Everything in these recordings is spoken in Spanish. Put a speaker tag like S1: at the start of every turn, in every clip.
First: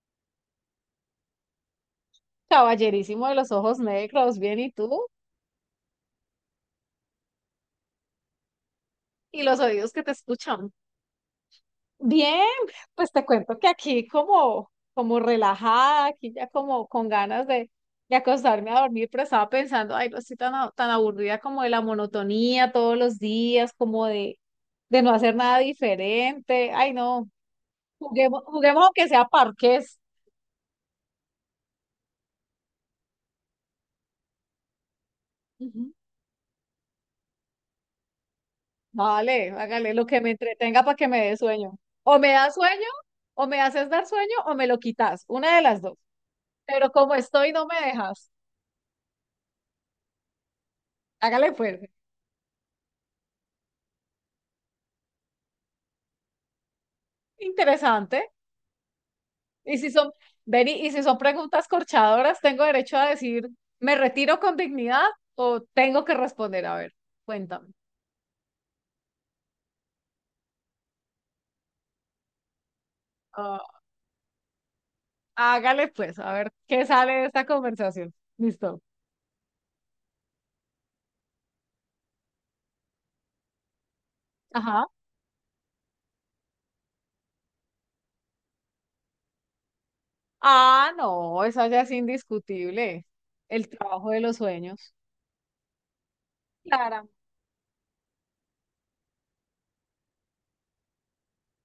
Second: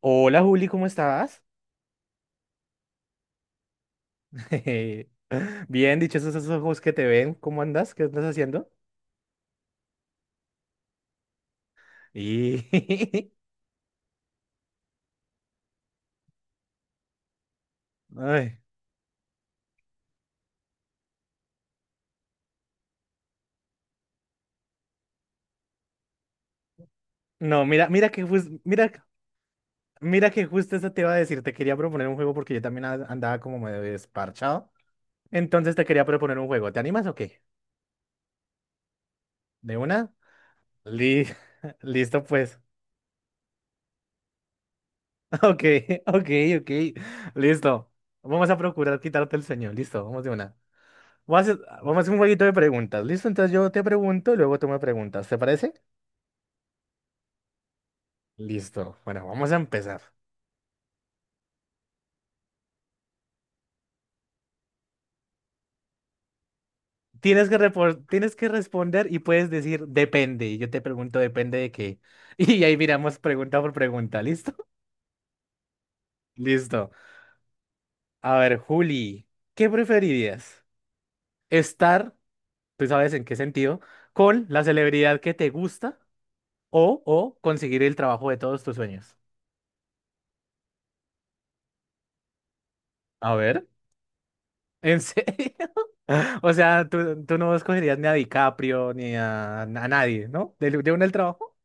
S1: Hola Juli, ¿cómo estás?
S2: Caballerísimo de los ojos negros, bien, ¿y tú?
S1: Bien, dichosos esos ojos que te ven, ¿cómo andas? ¿Qué estás haciendo?
S2: ¿Y los oídos que te escuchan? Bien, pues te
S1: Y...
S2: cuento que aquí como relajada, aquí ya como con ganas de, de
S1: Ay,
S2: acostarme a dormir, pero estaba pensando, ay, no estoy tan aburrida como de la monotonía todos los días, como de no hacer nada diferente. Ay, no,
S1: no, mira, mira que
S2: juguemos,
S1: justo,
S2: juguemos
S1: mira,
S2: aunque sea parques.
S1: mira que justo eso te iba a decir, te quería proponer un juego porque yo también andaba como medio desparchado. Entonces te
S2: Ujú.
S1: quería proponer un juego, ¿te animas o qué?
S2: Vale,
S1: ¿De
S2: hágale lo
S1: una?
S2: que me entretenga para que me
S1: Li-
S2: dé sueño. O
S1: Listo
S2: me da
S1: pues.
S2: sueño, o me haces dar sueño, o me lo quitas, una
S1: Ok,
S2: de las dos.
S1: ok, ok,
S2: Pero como estoy, no me
S1: listo.
S2: dejas.
S1: Vamos a procurar quitarte el sueño, listo, vamos de una. Vamos a
S2: Hágale
S1: hacer,
S2: pues.
S1: vamos a hacer un jueguito de preguntas, ¿listo? Entonces yo te pregunto y luego tú me preguntas, ¿te parece?
S2: Interesante.
S1: Listo. Bueno, vamos a
S2: Y si
S1: empezar.
S2: son, Beni, y si son preguntas corchadoras, ¿tengo derecho a decir: me retiro con dignidad, o tengo que responder? A ver,
S1: Tienes que,
S2: cuéntame.
S1: repor- tienes que responder y puedes decir depende. Y yo te pregunto depende de qué. Y ahí miramos pregunta por
S2: Ah,
S1: pregunta. ¿Listo?
S2: hágale pues, a ver qué
S1: Listo.
S2: sale de esta conversación.
S1: A ver,
S2: Listo.
S1: Juli, ¿qué preferirías? ¿Estar, tú sabes en qué sentido, con la
S2: Ajá.
S1: celebridad que te gusta o conseguir el trabajo de todos tus sueños?
S2: Ah, no, eso ya es indiscutible.
S1: A ver,
S2: El trabajo de los sueños.
S1: ¿en serio? O sea, tú no escogerías ni a DiCaprio ni a, a nadie, ¿no? ¿De uno el trabajo?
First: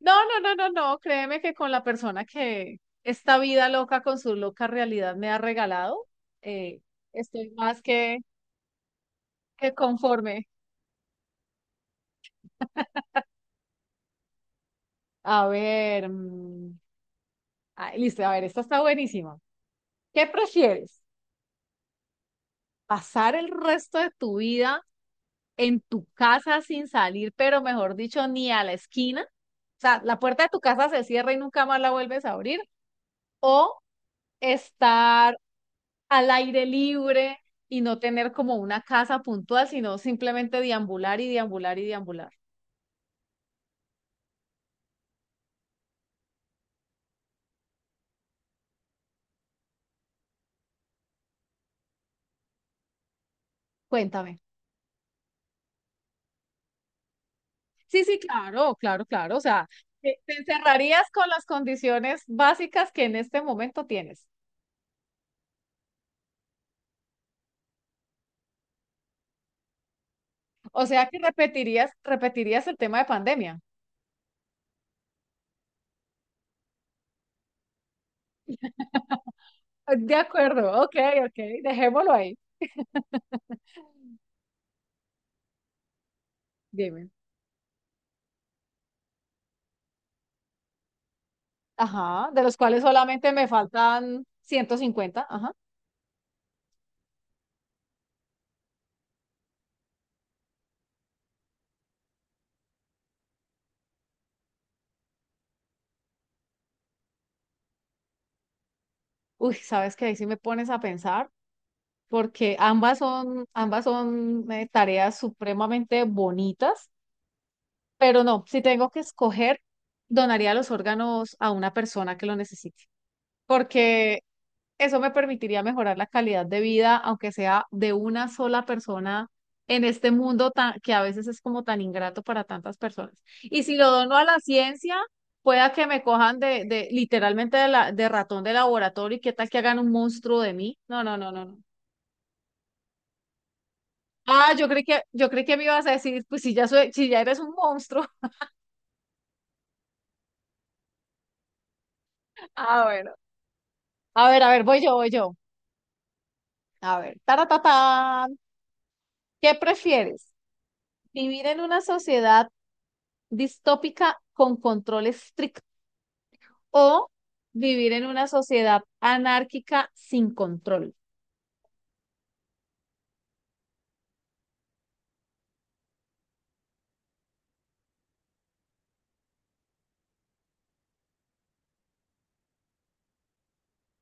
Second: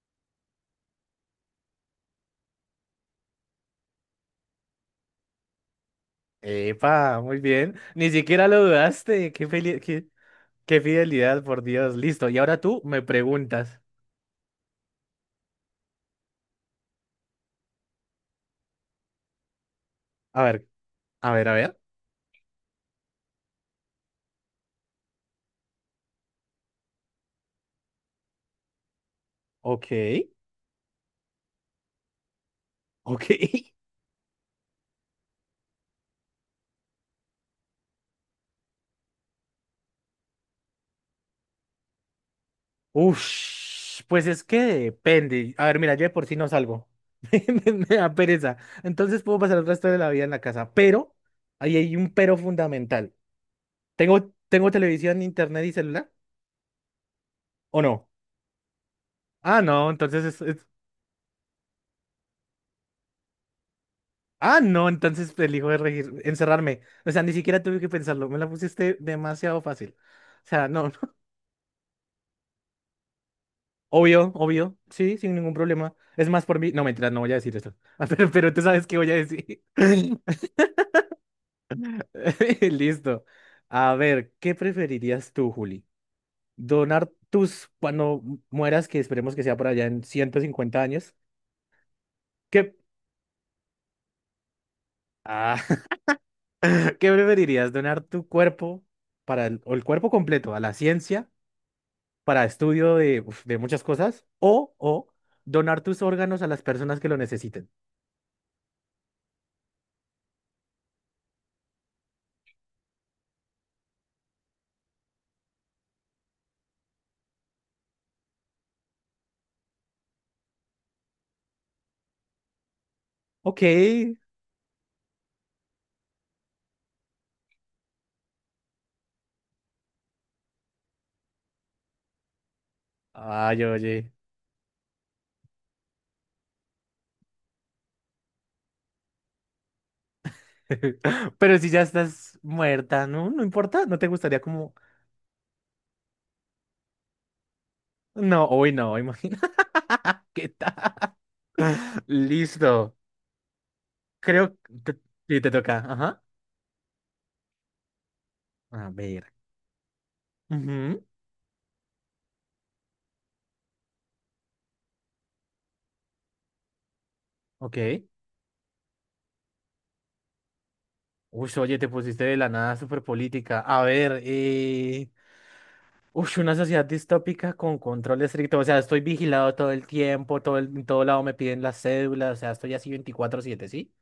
S2: No, no, no, no, no, créeme que con la persona que esta vida loca con su loca realidad me ha regalado, eh,
S1: Epa, muy
S2: estoy
S1: bien.
S2: más
S1: Ni
S2: que,
S1: siquiera lo dudaste. Qué
S2: que
S1: feli- qué,
S2: conforme.
S1: qué fidelidad, por Dios. Listo. Y ahora tú me preguntas.
S2: A ver, ah, listo, a ver, esta está buenísima. ¿Qué
S1: A ver,
S2: prefieres?
S1: a ver, a ver.
S2: ¿Pasar el resto de tu vida en tu casa sin salir, pero mejor dicho, ni a la esquina? O
S1: Ok,
S2: sea, la puerta de tu casa se cierra y nunca más la vuelves a abrir.
S1: ok.
S2: ¿O estar al aire libre y no tener como una casa puntual, sino simplemente deambular y deambular y deambular?
S1: Ush, pues es que depende. A ver, mira, yo de por sí no salgo. Me da pereza. Entonces puedo pasar el resto de la vida en la casa. Pero, ahí hay un pero fundamental. ¿Tengo,
S2: Cuéntame.
S1: tengo televisión, internet y celular? ¿O
S2: Sí,
S1: no?
S2: sí, claro, claro, claro. O
S1: Ah,
S2: sea,
S1: no,
S2: te
S1: entonces es
S2: encerrarías con las condiciones básicas que en este momento tienes.
S1: Ah, no, entonces elijo encerrarme. O sea, ni siquiera tuve que pensarlo. Me la pusiste demasiado fácil. O sea,
S2: O
S1: no.
S2: sea que repetirías, repetirías el tema de pandemia.
S1: Obvio, obvio. Sí, sin ningún problema. Es más, por mí. No, mentira, no voy a decir esto. Pero tú sabes qué voy a decir.
S2: De acuerdo, ok, ok, dejémoslo ahí.
S1: Listo. A ver, ¿qué preferirías tú, Juli?
S2: Dime.
S1: ¿Donar tus, cuando mueras, que esperemos que sea por allá en 150 años?
S2: Ajá, de los
S1: ¿Qué,
S2: cuales solamente me faltan 150. Ajá.
S1: ah, ¿qué preferirías? ¿Donar tu cuerpo o el cuerpo completo a la ciencia, para estudio de, uf, de muchas cosas, o donar tus órganos a las personas que lo necesiten?
S2: Uy, ¿sabes qué? Ahí sí me pones a pensar. Porque ambas son tareas supremamente bonitas, pero no, si tengo que escoger, donaría los órganos a una persona que lo necesite,
S1: Ok.
S2: porque eso me permitiría mejorar la calidad de vida, aunque sea de una sola persona en este mundo tan, que a veces es como tan ingrato para tantas personas. Y
S1: Ay,
S2: si lo
S1: oye.
S2: dono a la ciencia, pueda que me cojan de literalmente de ratón de laboratorio y qué tal que hagan un monstruo de mí. No, no, no, no,
S1: Pero
S2: no.
S1: si ya estás muerta, ¿no? No importa, ¿no te gustaría
S2: Ah, yo
S1: como...?
S2: creí que, yo creí que me ibas a decir, pues si ya soy, si ya eres un monstruo.
S1: No, hoy no, imagina qué tal.
S2: Ah,
S1: Listo.
S2: bueno. A
S1: Creo que
S2: ver, voy yo,
S1: te,
S2: voy yo.
S1: sí, te toca. Ajá.
S2: A ver, taratatán.
S1: A ver.
S2: ¿Qué prefieres?
S1: Ujú.
S2: ¿Vivir en una sociedad distópica con control estricto o vivir
S1: Ok.
S2: en una sociedad anárquica sin control?
S1: Uy, oye, te pusiste de la nada súper política. A ver, Uy, una sociedad distópica con control estricto. O sea, estoy vigilado todo el tiempo, en todo lado me piden las cédulas, o sea, estoy así 24/7, ¿sí?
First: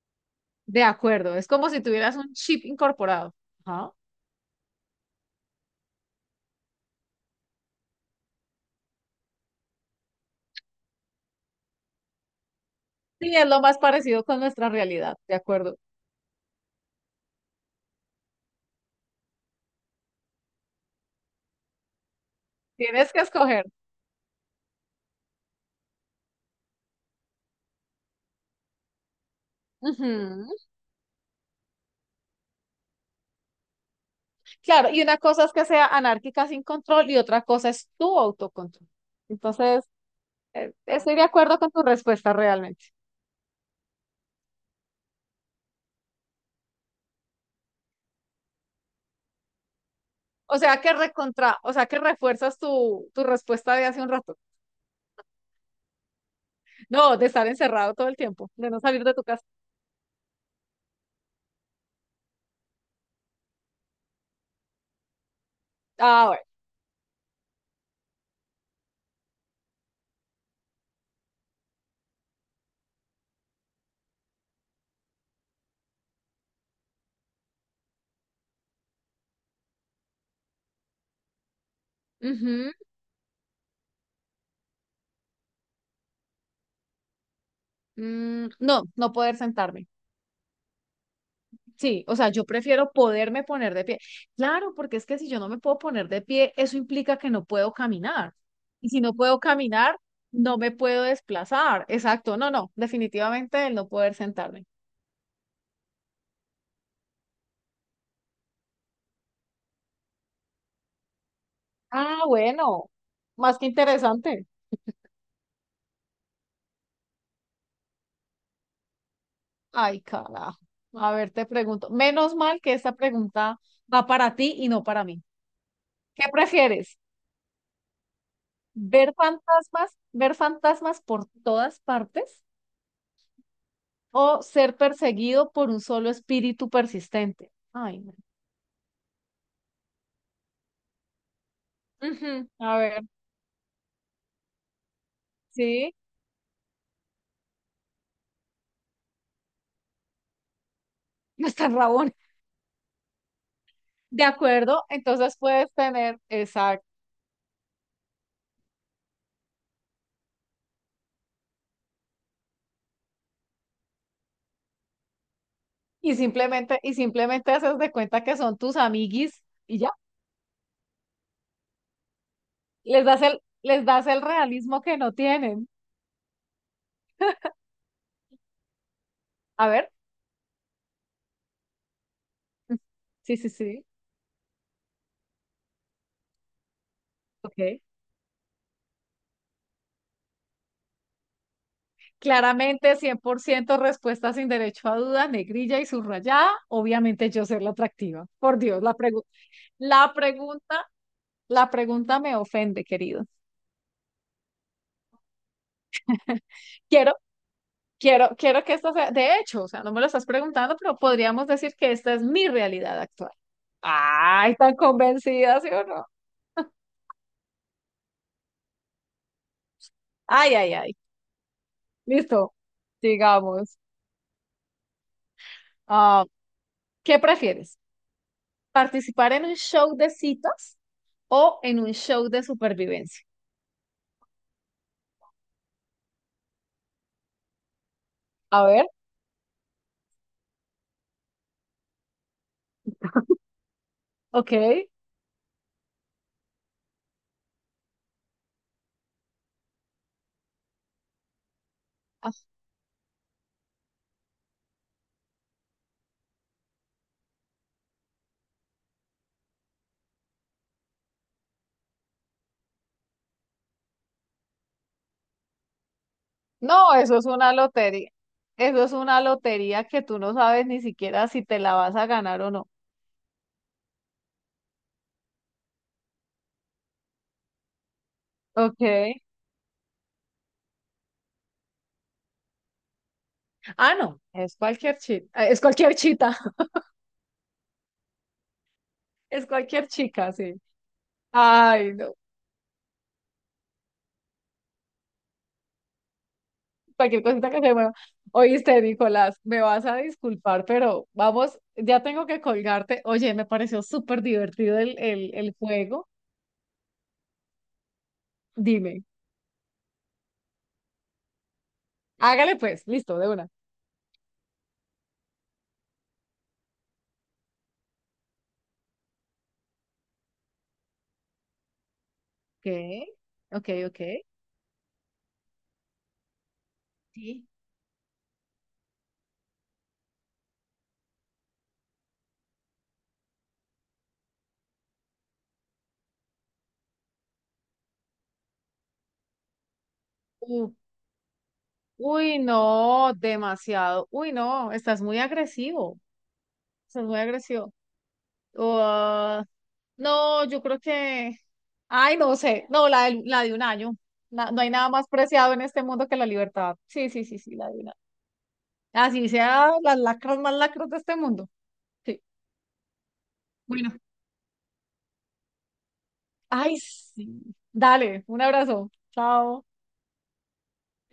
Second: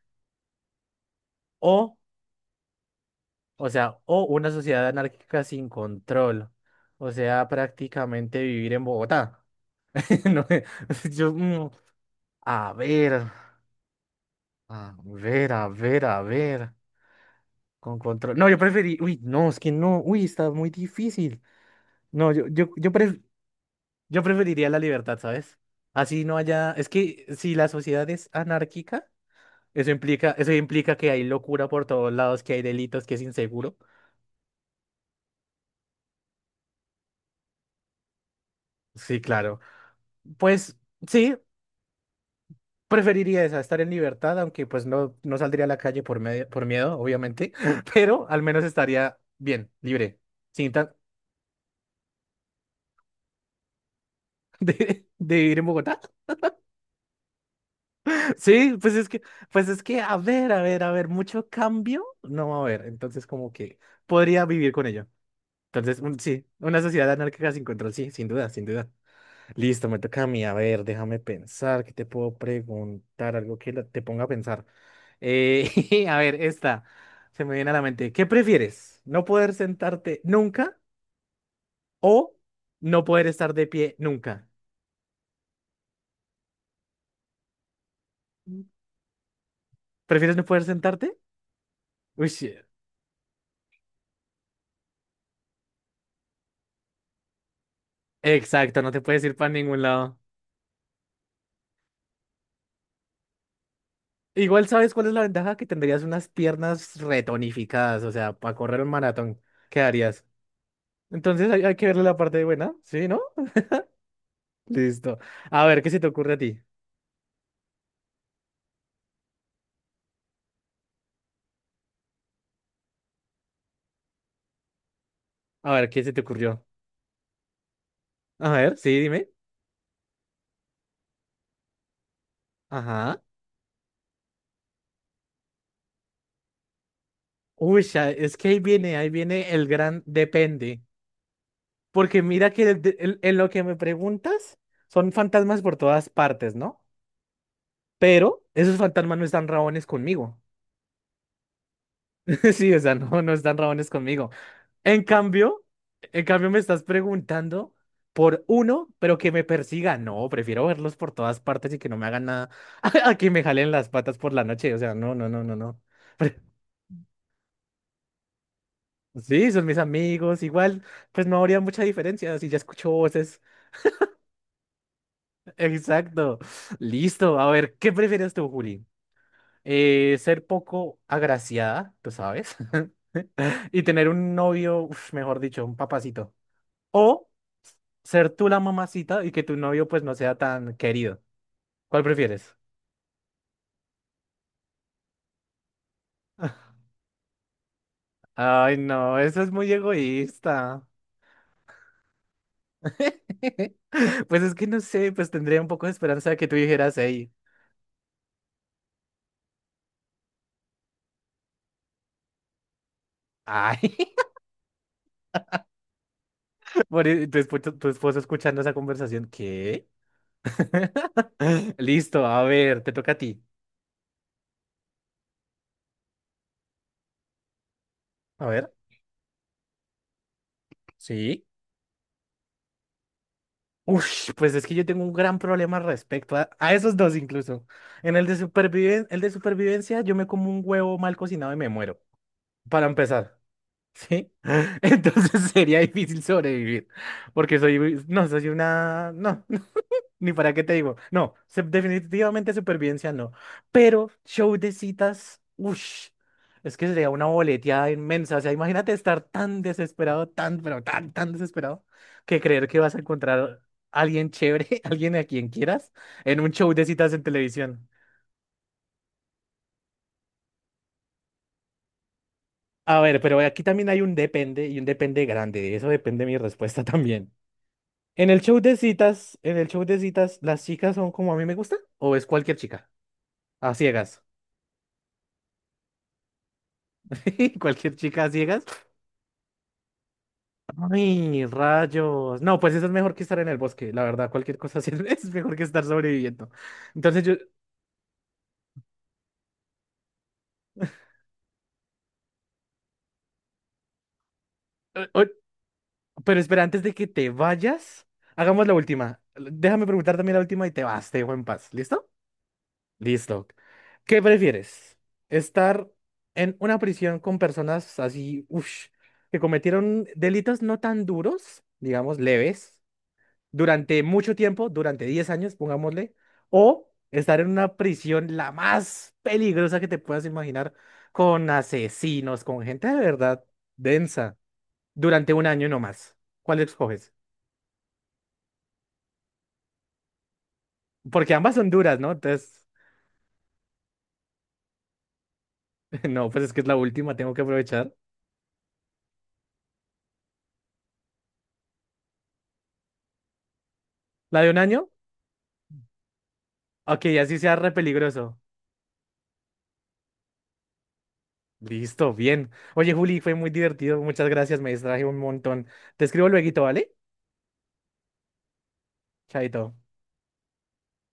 S2: De acuerdo, es como si
S1: O
S2: tuvieras un chip incorporado.
S1: o
S2: Ajá.
S1: sea, o una sociedad anárquica sin control. O sea, prácticamente vivir en Bogotá. No, yo, mm, a ver,
S2: Sí, es lo más parecido con nuestra
S1: a
S2: realidad, de
S1: ver, a
S2: acuerdo.
S1: ver, a ver. Con control. No, yo preferí. Uy, no, es que no. Uy, está muy difícil. No, yo,
S2: Tienes que escoger.
S1: yo preferiría la libertad, ¿sabes? Así no haya, es que si la sociedad es anárquica, eso implica,
S2: Ujú.
S1: eso implica que hay locura por todos lados, que hay delitos, que es inseguro.
S2: Claro, y una cosa es que sea anárquica sin control y otra cosa es tu autocontrol.
S1: Sí, claro.
S2: Entonces,
S1: Pues
S2: estoy de
S1: sí,
S2: acuerdo con tu respuesta realmente.
S1: preferiría esa, estar en libertad, aunque pues no, no saldría a la calle por miedo, obviamente, pero al menos estaría bien, libre,
S2: O
S1: sin
S2: sea
S1: tan
S2: que recontra, o sea que refuerzas tu respuesta de hace un rato.
S1: de vivir en Bogotá.
S2: No, de estar encerrado todo el tiempo, de
S1: Sí,
S2: no
S1: pues
S2: salir
S1: es
S2: de
S1: que,
S2: tu casa.
S1: a ver, a ver, a ver, mucho cambio no va a haber, entonces como que podría vivir con ello. Entonces,
S2: Ah, bueno.
S1: sí, una sociedad anárquica sin control, sí, sin duda, sin duda. Listo, me toca a mí. A ver, déjame pensar, ¿qué te puedo preguntar? Algo que te ponga a pensar. A ver, esta se me viene a la mente. ¿Qué prefieres? ¿No poder sentarte nunca o
S2: Ujú.
S1: no poder estar de pie nunca? Mm.
S2: No, no poder sentarme.
S1: ¿Prefieres no poder sentarte?
S2: Sí, o
S1: Uy,
S2: sea, yo
S1: sí,
S2: prefiero poderme poner de pie. Claro, porque es que si yo no me puedo poner de pie, eso implica que no puedo caminar.
S1: exacto,
S2: Y
S1: no te
S2: si no
S1: puedes ir
S2: puedo
S1: para ningún
S2: caminar,
S1: lado.
S2: no me puedo desplazar. Exacto, no, no, definitivamente el no poder sentarme.
S1: Igual, ¿sabes cuál es la ventaja? Que tendrías unas piernas retonificadas, o sea, para correr un maratón, ¿qué harías? Entonces hay que verle la
S2: Ah,
S1: parte buena,
S2: bueno,
S1: ¿sí, no?
S2: más que interesante.
S1: Listo. A ver, ¿qué se te ocurre a ti?
S2: Ay, carajo. A ver, te pregunto. Menos mal que esta pregunta va para ti y no para mí.
S1: A ver, ¿qué se te
S2: ¿Qué
S1: ocurrió?
S2: prefieres?
S1: A ver, sí, dime.
S2: Ver fantasmas por todas partes
S1: Ajá.
S2: o ser perseguido por un solo espíritu persistente?
S1: Uy,
S2: Ay,
S1: ya,
S2: no.
S1: es que ahí viene el gran depende. Porque
S2: Ujú.
S1: mira que
S2: A ver,
S1: en lo que me preguntas, son fantasmas por
S2: sí,
S1: todas partes, ¿no? Pero esos fantasmas no están rabones conmigo.
S2: no está rabón.
S1: Sí, o sea, no, no están rabones
S2: De
S1: conmigo.
S2: acuerdo,
S1: En
S2: entonces
S1: cambio,
S2: puedes tener,
S1: en cambio me estás
S2: exacto.
S1: preguntando por uno, pero que me persiga. No, prefiero verlos por todas partes y que no me hagan nada a que me jalen las patas por la noche. O sea, no, no, no, no, no.
S2: Y
S1: Pre-
S2: simplemente, y simplemente haces de cuenta que son tus amiguis
S1: Sí, son mis
S2: y ya.
S1: amigos. Igual, pues no habría mucha diferencia si ya escucho
S2: Les das el,
S1: voces.
S2: les das el realismo que no tienen.
S1: Exacto. Listo. A ver, ¿qué prefieres tú, Juli?
S2: A ver.
S1: Ser poco agraciada, tú sabes,
S2: Sí, sí,
S1: y
S2: sí.
S1: tener un novio, uf, mejor dicho, un papacito. O
S2: Ok.
S1: ser tú la mamacita y que tu novio pues no sea tan querido. ¿Cuál prefieres?
S2: Claramente, 100% respuesta sin derecho a duda, negrilla y subrayada. Obviamente yo ser la atractiva. Por
S1: Ay,
S2: Dios,
S1: no, eso es muy
S2: la pregunta
S1: egoísta.
S2: La pregunta me ofende, querido.
S1: Pues es que no sé, pues tendría un poco de esperanza de que tú dijeras,
S2: Quiero,
S1: hey,
S2: quiero, quiero que esto sea, de hecho, o sea, no me lo estás preguntando, pero podríamos decir que esta es mi realidad actual.
S1: ay,
S2: Ay, tan convencida, ¿sí o no?
S1: tu esposo escuchando esa conversación, ¿qué?
S2: Ay, ay, ay.
S1: Listo, a
S2: Listo,
S1: ver, te toca a ti.
S2: digamos. Ah, ¿qué prefieres?
S1: A ver,
S2: ¿Participar en un show de citas
S1: sí.
S2: o en un show de supervivencia?
S1: Uf, pues es que yo tengo un gran problema respecto a esos dos incluso. En el de
S2: A ver,
S1: superviven, el de supervivencia, yo me como un huevo mal cocinado y me muero, para empezar, ¿sí?
S2: ok.
S1: Entonces sería difícil sobrevivir, porque soy, muy- no, soy una, no, ni para qué te digo, no,
S2: Ah,
S1: definitivamente supervivencia no, pero show de citas, uff, es que sería una boleteada inmensa, o sea, imagínate estar tan desesperado, tan, pero tan, tan desesperado, que creer que vas a encontrar a alguien chévere, alguien a quien quieras, en un show de
S2: no,
S1: citas
S2: eso
S1: en
S2: es una
S1: televisión.
S2: lotería. Eso es una lotería que tú no sabes ni siquiera si te la vas a ganar o no.
S1: A ver, pero aquí también hay un depende y un depende grande, de eso depende mi respuesta también. En el show de
S2: Ok.
S1: citas, en el show de citas, ¿las chicas son como a mí me gusta? ¿O es cualquier chica? A
S2: Ah, no,
S1: ciegas.
S2: es cualquier chita,
S1: ¿Cualquier chica a ciegas?
S2: es cualquier chica, sí.
S1: Ay,
S2: Ay, no,
S1: rayos. No, pues eso es mejor que estar en el bosque, la verdad. Cualquier cosa así es mejor que estar sobreviviendo.
S2: cualquier
S1: Entonces yo...
S2: cosita que se mueva. Oíste, Nicolás, me vas a disculpar, pero vamos, ya tengo que colgarte. Oye, me pareció súper divertido el,
S1: eh, eh,
S2: el, el juego.
S1: pero espera, antes de que te vayas, hagamos la
S2: Dime,
S1: última. Déjame preguntar también la última y te vas, te dejo en paz. ¿Listo?
S2: hágale pues, listo, de
S1: Listo.
S2: una.
S1: ¿Qué prefieres? ¿Estar en una prisión con personas así, uff, que cometieron delitos no tan duros, digamos, leves,
S2: Ok, ok,
S1: durante
S2: ok.
S1: mucho tiempo, durante 10 años, pongámosle, o estar en
S2: Sí.
S1: una prisión, la más peligrosa que te puedas imaginar, con asesinos, con gente de verdad densa, durante 1 año nomás? ¿Cuál escoges?
S2: U-
S1: Porque ambas son duras, ¿no?
S2: uy,
S1: Entonces,
S2: no, demasiado. Uy, no, estás muy agresivo,
S1: no, pues es que es la
S2: estás
S1: última,
S2: muy
S1: tengo que
S2: agresivo.
S1: aprovechar.
S2: No, yo creo que, ay, no sé, no, la de un año.
S1: ¿La de
S2: Na-
S1: un
S2: no hay
S1: año?
S2: nada más preciado en este mundo que la libertad.
S1: Ok,
S2: Sí, sí,
S1: así
S2: sí,
S1: sea
S2: sí, la
S1: re
S2: de un año.
S1: peligroso.
S2: Así sea las lacras más lacras de este mundo.
S1: Listo,
S2: Sí.
S1: bien. Oye, Juli, fue muy
S2: Bueno,
S1: divertido. Muchas gracias, me distraje un montón. Te escribo lueguito,
S2: ay,
S1: ¿vale?
S2: sí. Dale, un abrazo. Chao.
S1: Chaito.